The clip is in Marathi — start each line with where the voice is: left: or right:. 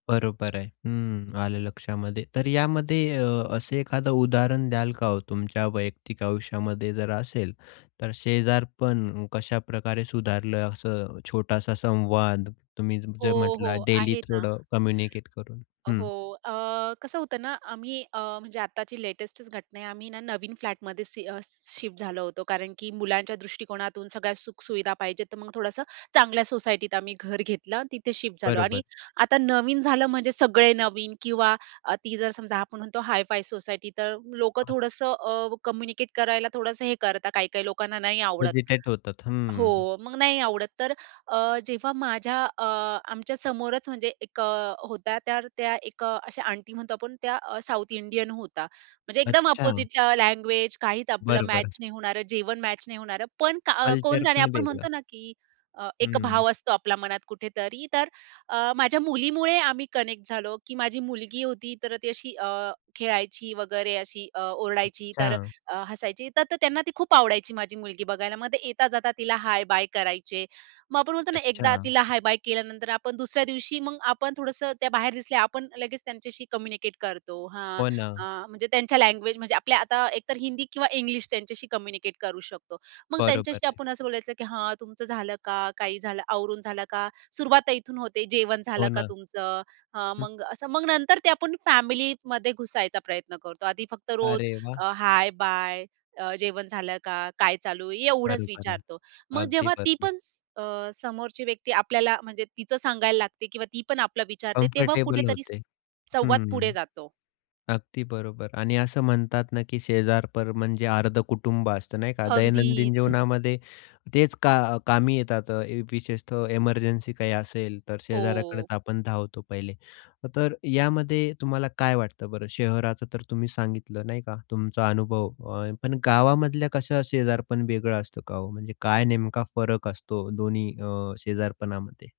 left: बरोबर आहे. हं, आलं लक्षामध्ये. तर यामध्ये अ, असं एखादं उदाहरण द्याल का हो, तुमच्या वैयक्तिक आयुष्यामध्ये जर असेल, तर शेजारपण कशाप्रकारे सुधारलं? असं छोटासा संवाद तुम्ही जर
right: हो,
left: म्हटला,
right: हो.
left: डेली
right: आहे ना.
left: थोडं कम्युनिकेट करून,
right: अ, हो,
left: हं?
right: अ, कसं होतं ना, आम्ही अ, म्हणजे आत्ताची लेटेस्टच घटना आहे आम्ही ना नवीन फ्लॅटमध्ये सि अ, शिफ्ट झालो होतो कारण की, मुलांच्या दृष्टिकोनातून सगळ्या सुखसुविधा पाहिजेत तर मग थोडंसं चांगल्या सोसायटीत आम्ही घर घेतलं आणि तिथे शिफ्ट झालो
left: बरोबर.
right: आणि आता नवीन झालं, म्हणजे सगळे नवीन किंवा अ, ती जर समजा आपण म्हणतो, हाय-फाय सोसायटी, तर लोकं थोडंसं अ, कम्युनिकेट करायला थोडंसं हे करतात काही-काही लोकांना नाही आवडत.
left: हेझिटेट होतात. हं.
right: हो, मग नाही आवडत तर अ, जेव्हा माझ्या अ, आमच्या समोरच, म्हणजे एक अ, होता तर त्या एक अ, अशा आंटी म्हणतो आपण त्या साउथ इंडियन होत्या. म्हणजे, एकदम
left: अच्छा.
right: अपोझिटच्या लँग्वेज, काहीच आपलं
left: बरोबर.
right: मॅच नाही होणारं, जेवण मॅच नाही होणारं, पण का अ, कोण
left: कल्चर
right: जाणे
left: पण
right: आपण
left: वेगळं.
right: म्हणतो ना की, अ, एक
left: हं.
right: भाव असतो आपला मनात कुठेतरी तर अ, माझ्या मुलीमुळे आम्ही कनेक्ट झालो, की माझी मुलगी होती तर, ती अशी अ, खेळायची वगैरे, अशी अ, ओरडायची तर
left: अच्छा.
right: अ, हसायची. तर तर त्यांना ती खूप आवडायची, माझी मुलगी बघायला. मग ते येता-जाता तिला हाय-बाय करायचे. मग आपण म्हणतो ना, एकदा
left: अच्छा.
right: तिला हाय-बाय केल्यानंतर आपण दुसऱ्या दिवशी मग आपण थोडंसं त्या बाहेर दिसल्या, आपण लगेच त्यांच्याशी कम्युनिकेट करतो. हां,
left: हो
right: अ,
left: ना.
right: म्हणजे, त्यांच्या लँग्वेज म्हणजे आपल्या आता एकतर हिंदी किंवा इंग्लिश, त्यांच्याशी कम्युनिकेट करू शकतो. मग
left: बरोबर
right: त्यांच्याशी
left: आहे.
right: आपण असं बोलायचं, की "हां, तुमचं झालं का? काही झालं आवरून झालं का?" सुरुवात इथून होते "जेवण
left: हो
right: झालं का
left: ना.
right: तुमचं?" अ,
left: हं.
right: मग असं मग नंतर ते आपण फॅमिलीमध्ये घुसायचा प्रयत्न करतो. आधी फक्त रोज
left: अरे वाह!
right: अ, हाय-बाय, अ, जेवण झालं का? काय चालू आहे? एवढंच
left: बरोबर आहे,
right: विचारतो. मग
left: अगदी
right: जेव्हा ती
left: बरोबर
right: पण स अ, समोरची व्यक्ती आपल्याला, म्हणजे तिचं सांगायला लागते, किंवा ती पण आपलं विचारते तेव्हा
left: कम्फर्टेबल
right: कुठेतरी
left: होते.
right: स संवाद
left: हं,
right: पुढे
left: हं.
right: जातो.
left: अगदी बरोबर आणि असं म्हणतात ना की, शेजारपर म्हणजे अर्धं कुटुंब असतं, नाही का? दैनंदिन
right: अगदीच.
left: जीवनामध्ये तेच का अ, कामी येतात. अ, विशेषतः एमर्जन्सी काही असेल, तर शेजाऱ्याकडेच
right: हो.
left: आपण धावतो पहिले. अ, तर यामध्ये तुम्हाला काय वाटतं बरं? शहराचं तर तुम्ही सांगितलं, नाही का? तुमचा अनुभव अ, पण गावामधल्या कसं शेजारपण वेगळं असतं का हो? म्हणजे, काय नेमका फरक असतो दोन्ही अ, शेजारपणामध्ये?